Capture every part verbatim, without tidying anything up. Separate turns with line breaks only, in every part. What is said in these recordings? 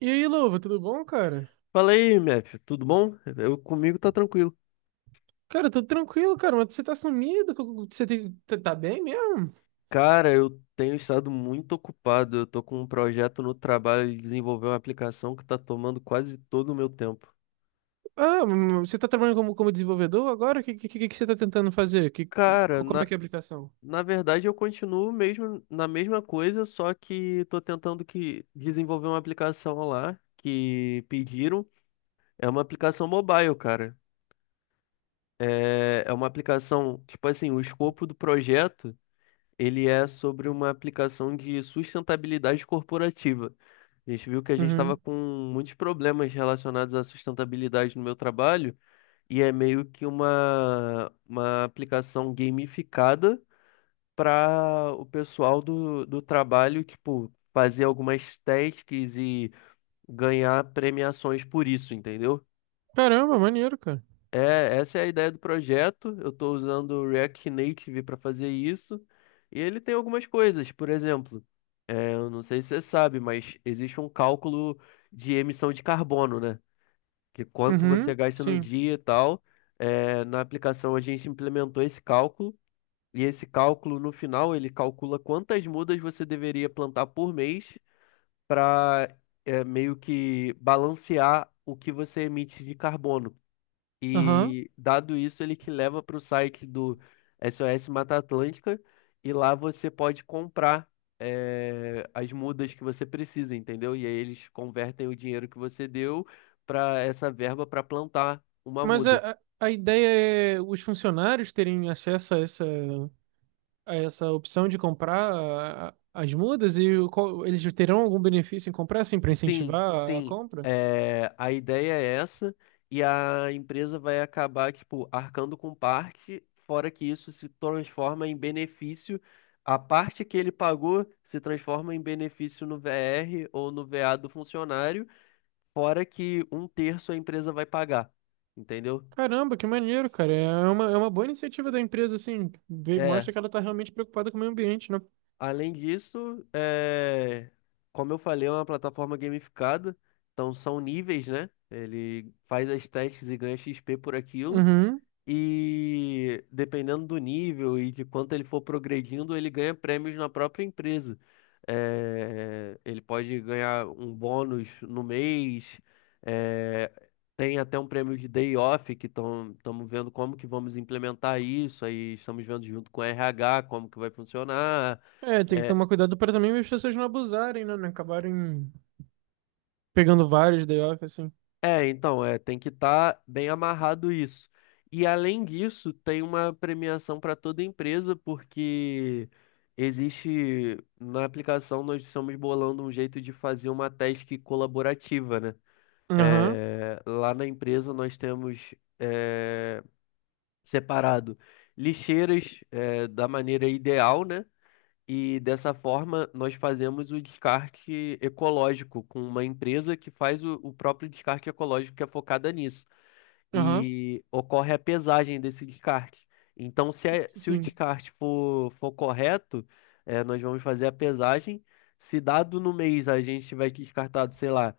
E aí, Louva, tudo bom, cara?
Fala aí, Mef, tudo bom? Eu comigo tá tranquilo.
Cara, tudo tranquilo, cara, mas você tá sumido? co- Você tem- tá tá bem mesmo?
Cara, eu tenho estado muito ocupado. Eu tô com um projeto no trabalho de desenvolver uma aplicação que tá tomando quase todo o meu tempo.
Ah, hum, você tá trabalhando como, como desenvolvedor agora? O que, que, que que você tá tentando fazer? Que,
Cara,
co- como é
na,
que é a aplicação?
na verdade eu continuo mesmo na mesma coisa, só que tô tentando que desenvolver uma aplicação lá que pediram. É uma aplicação mobile, cara. É, é uma aplicação, tipo assim, o escopo do projeto. Ele é sobre uma aplicação de sustentabilidade corporativa. A gente viu que a gente estava
Uhum.
com muitos problemas relacionados à sustentabilidade no meu trabalho, e é meio que uma, uma aplicação gamificada para o pessoal do, do trabalho, tipo, fazer algumas tasks e ganhar premiações por isso, entendeu?
Caramba, maneiro, cara.
É, essa é a ideia do projeto. Eu estou usando o React Native para fazer isso. E ele tem algumas coisas, por exemplo, é, eu não sei se você sabe, mas existe um cálculo de emissão de carbono, né? Que quanto você
Uhum,
gasta no
sim.
dia e tal. É, na aplicação a gente implementou esse cálculo. E esse cálculo, no final, ele calcula quantas mudas você deveria plantar por mês para meio que balancear o que você emite de carbono.
Aham.
E dado isso, ele te leva para o site do S O S Mata Atlântica e lá você pode comprar eh, as mudas que você precisa, entendeu? E aí eles convertem o dinheiro que você deu para essa verba para plantar uma
Mas
muda.
a, a a ideia é os funcionários terem acesso a essa essa opção de comprar a- as mudas e o qual- eles terão algum benefício em comprar, assim, para
Sim,
incentivar a
sim.
compra?
É, a ideia é essa, e a empresa vai acabar, tipo, arcando com parte, fora que isso se transforma em benefício. A parte que ele pagou se transforma em benefício no V R ou no V A do funcionário, fora que um terço a empresa vai pagar. Entendeu?
Caramba, que maneiro, cara. É é uma, é uma boa iniciativa da empresa, assim. Vê-
É.
Mostra que ela tá realmente preocupada com o meio ambiente, né?
Além disso, é, como eu falei, é uma plataforma gamificada, então são níveis, né? Ele faz as testes e ganha X P por aquilo.
Uhum.
E dependendo do nível e de quanto ele for progredindo, ele ganha prêmios na própria empresa. Eh, ele pode ganhar um bônus no mês, eh, tem até um prêmio de day off, que estamos vendo como que vamos implementar isso, aí estamos vendo junto com o R H como que vai funcionar.
É, tem que
eh,
tomar cuidado para também as pessoas não abusarem, né? Não acabarem pegando vários day off, assim.
É, então, é, tem que estar bem amarrado isso. E além disso, tem uma premiação para toda empresa, porque existe na aplicação nós estamos bolando um jeito de fazer uma task colaborativa, né?
Aham,
É, lá na empresa nós temos é, separado lixeiras é, da maneira ideal, né? E dessa forma, nós fazemos o descarte ecológico com uma empresa que faz o, o próprio descarte ecológico que é focada nisso.
aham,
E ocorre a pesagem desse descarte. Então, se, é- se o
sim.
descarte for, for correto, eh, nós vamos fazer a pesagem. Se dado no mês a gente tiver descartado, sei lá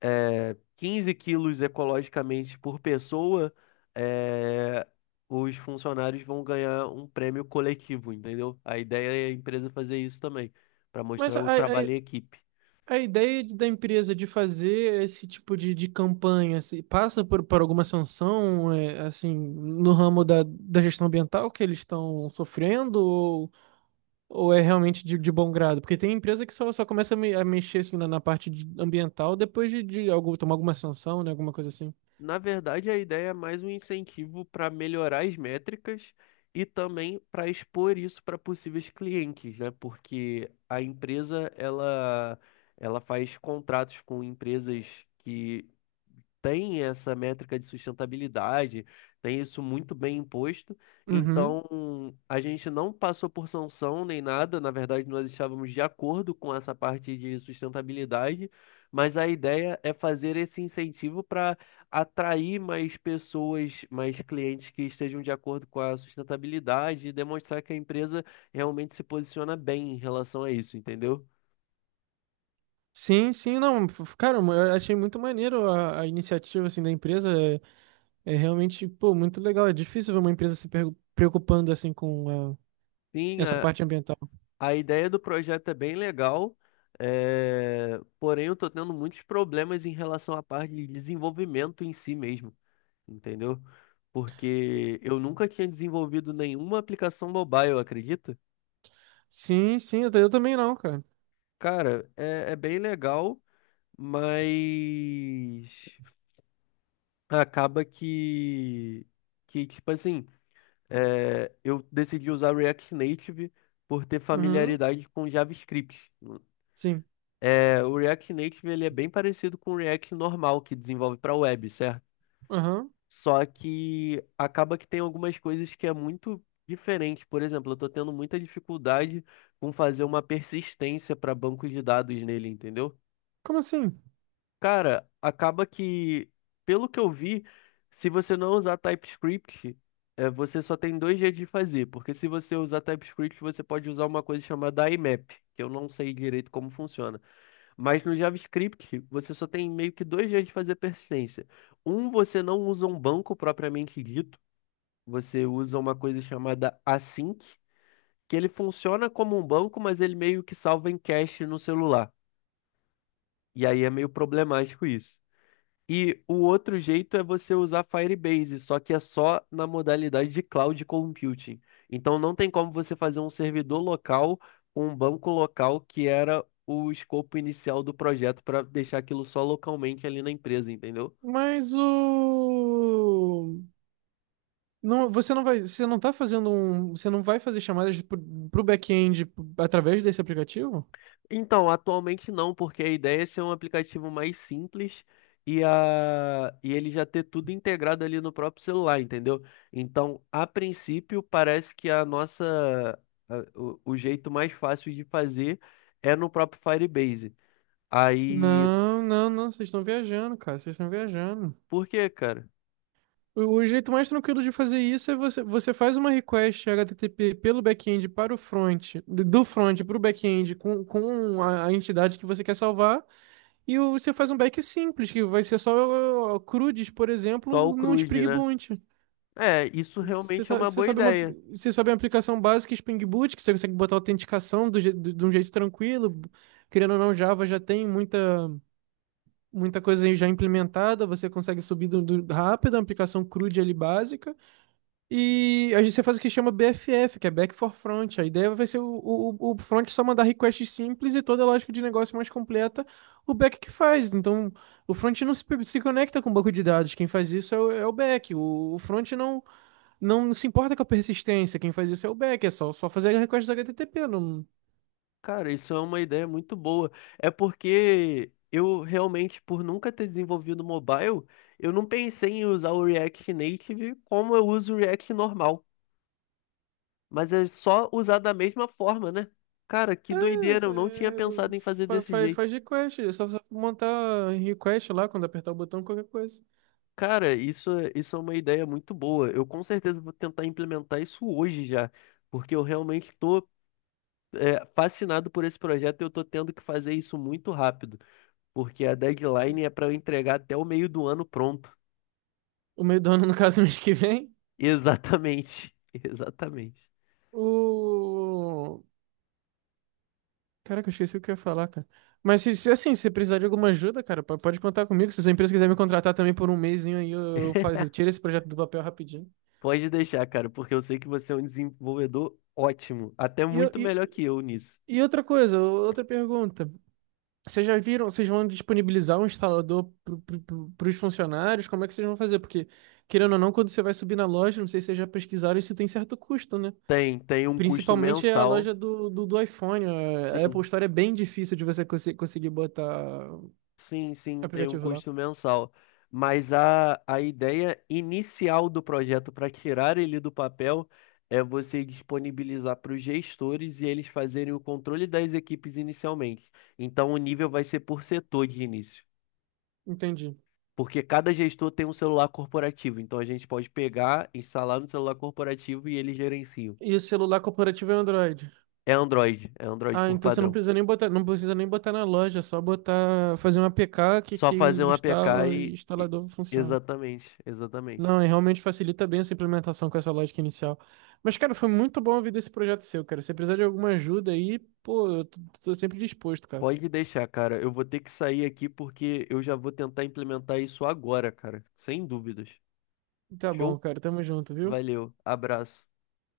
é, quinze quilos ecologicamente por pessoa, é, os funcionários vão ganhar um prêmio coletivo, entendeu? A ideia é a empresa fazer isso também, para
Mas
mostrar
a,
o
a,
trabalho em equipe.
A ideia de- da empresa de fazer esse tipo de, de campanha se passa por, por alguma sanção, é, assim, no ramo da, da gestão ambiental que eles estão sofrendo, ou, ou é realmente de, de bom grado? Porque tem empresa que só, só começa a, me- a mexer assim, na, na parte de- ambiental depois de, de algum, tomar alguma sanção, né, alguma coisa assim.
Na verdade, a ideia é mais um incentivo para melhorar as métricas e também para expor isso para possíveis clientes, né? Porque a empresa ela ela faz contratos com empresas que tem essa métrica de sustentabilidade, tem isso muito bem imposto.
Uhum.
Então, a gente não passou por sanção nem nada, na verdade, nós estávamos de acordo com essa parte de sustentabilidade, mas a ideia é fazer esse incentivo para atrair mais pessoas, mais clientes que estejam de acordo com a sustentabilidade e demonstrar que a empresa realmente se posiciona bem em relação a isso, entendeu?
Sim, sim, não, f- cara, eu achei muito maneiro a, a iniciativa, assim, da empresa, é, é realmente, pô, muito legal, é difícil ver uma empresa se pergu- preocupando, assim, com a-
Sim.
essa parte ambiental.
A ideia do projeto é bem legal, eh, porém eu tô tendo muitos problemas em relação à parte de desenvolvimento em si mesmo, entendeu? Porque eu nunca tinha desenvolvido nenhuma aplicação mobile, acredita?
Sim, sim, eu eu também não, cara.
Cara, é, é bem legal, mas acaba que, que tipo assim, eh, eu decidi usar React Native por ter
Uhum,
familiaridade com JavaScript.
sim.
É, o React Native ele é bem parecido com o React normal que desenvolve para web, certo?
Aham.
Só que acaba que tem algumas coisas que é muito diferente. Por exemplo, eu estou tendo muita dificuldade com fazer uma persistência para bancos de dados nele, entendeu?
Como assim?
Cara, acaba que, pelo que eu vi, se você não usar TypeScript, é, você só tem dois jeitos de fazer, porque se você usar TypeScript, você pode usar uma coisa chamada I MAP, que eu não sei direito como funciona. Mas no JavaScript, você só tem meio que dois jeitos de fazer persistência. Um, você não usa um banco propriamente dito, você usa uma coisa chamada async, que ele funciona como um banco, mas ele meio que salva em cache no celular. E aí é meio problemático isso. E o outro jeito é você usar Firebase, só que é só na modalidade de cloud computing. Então não tem como você fazer um servidor local com um banco local que era o escopo inicial do projeto para deixar aquilo só localmente ali na empresa, entendeu?
Mas o. Não, você não vai. Você não tá fazendo um. Você não vai fazer chamadas pro, pro back-end através desse aplicativo?
Então, atualmente não, porque a ideia é ser um aplicativo mais simples e, a... e ele já ter tudo integrado ali no próprio celular, entendeu? Então, a princípio, parece que a nossa a- o, o jeito mais fácil de fazer é no próprio Firebase. Aí,
Não, não, não. Vocês estão viajando, cara. Vocês estão viajando.
por quê, cara?
O o jeito mais tranquilo de fazer isso é você, você faz uma request H T T P pelo back-end para o front, do do front para o back-end com, com a, a entidade que você quer salvar, e o- você faz um back simples, que vai ser só uh, CRUDs, por
Só o
exemplo, num
CRUD,
Spring
né?
Boot.
É, isso
Você,
realmente é
sa-
uma
você
boa
sabe uma,
ideia.
você sabe uma aplicação básica Spring Boot, que você consegue botar autenticação do je- de de um jeito tranquilo, querendo ou não, Java já tem muita, muita coisa aí já implementada, você consegue subir do, do- rápido, a aplicação CRUD ali básica. E a gente você faz o que chama B F F, que é Back for Front. A ideia vai ser o, o, o front só mandar requests simples e toda a lógica de negócio mais completa, o back que faz. Então, o front não se, pe- se conecta com o banco de dados. Quem faz isso é o, é o back. O, o front não, não se importa com a persistência. Quem faz isso é o back. É só, só fazer request H T T P. Não,
Cara, isso é uma ideia muito boa. É porque eu realmente, por nunca ter desenvolvido mobile, eu não pensei em usar o React Native como eu uso o React normal. Mas é só usar da mesma forma, né? Cara, que doideira, eu não tinha
é,
pensado em fazer desse
faz,
jeito.
faz request. É só, só montar request lá quando apertar o botão, qualquer coisa.
Cara, isso, é- isso é uma ideia muito boa. Eu com certeza vou tentar implementar isso hoje já, porque eu realmente estou fascinado por esse projeto e eu estou tendo que fazer isso muito rápido. Porque a deadline é para eu entregar até o meio do ano pronto.
O meio do ano, no caso, mês que vem.
Exatamente, exatamente.
O... Caraca, eu esqueci o que eu ia falar, cara. Mas se, se, assim, se precisar de alguma ajuda, cara, po- pode contar comigo. Se a sua empresa quiser me contratar também por um mesinho aí, eu, eu, faço- eu tiro esse projeto do papel rapidinho.
Pode deixar, cara, porque eu sei que você é um desenvolvedor ótimo, até
E, eu-
muito
e,
melhor que eu nisso.
e outra coisa, outra pergunta. Vocês já viram, vocês vão disponibilizar um instalador para os funcionários? Como é que vocês vão fazer? Porque, querendo ou não, quando você vai subir na loja, não sei se vocês já pesquisaram, isso tem certo custo, né?
Tem, tem um custo
Principalmente é a
mensal,
loja do, do, do iPhone. A a Apple
sim,
Store é bem difícil de você conse- conseguir botar
sim, sim, tem um
aplicativo lá.
custo mensal. Mas a, a ideia inicial do projeto para tirar ele do papel é você disponibilizar para os gestores e eles fazerem o controle das equipes inicialmente. Então o nível vai ser por setor de início.
Entendi.
Porque cada gestor tem um celular corporativo, então a gente pode pegar, instalar no celular corporativo e ele gerencia.
E o celular corporativo é Android?
É Android, é Android
Ah,
por
então você não
padrão.
precisa nem botar, não precisa nem botar na loja, é só botar, fazer um A P K que,
Só
que
fazer
o
um A P K
instala e o
e. e-
instalador funciona.
Exatamente, exatamente.
Não, e realmente facilita bem essa implementação com essa lógica inicial. Mas, cara, foi muito bom ouvir desse projeto seu, cara. Se precisar de alguma ajuda aí, pô, eu tô, tô sempre disposto, cara.
Pode deixar, cara. Eu vou ter que sair aqui porque eu já vou tentar implementar isso agora, cara. Sem dúvidas.
Tá
Show?
bom, cara. Tamo junto, viu?
Valeu, abraço.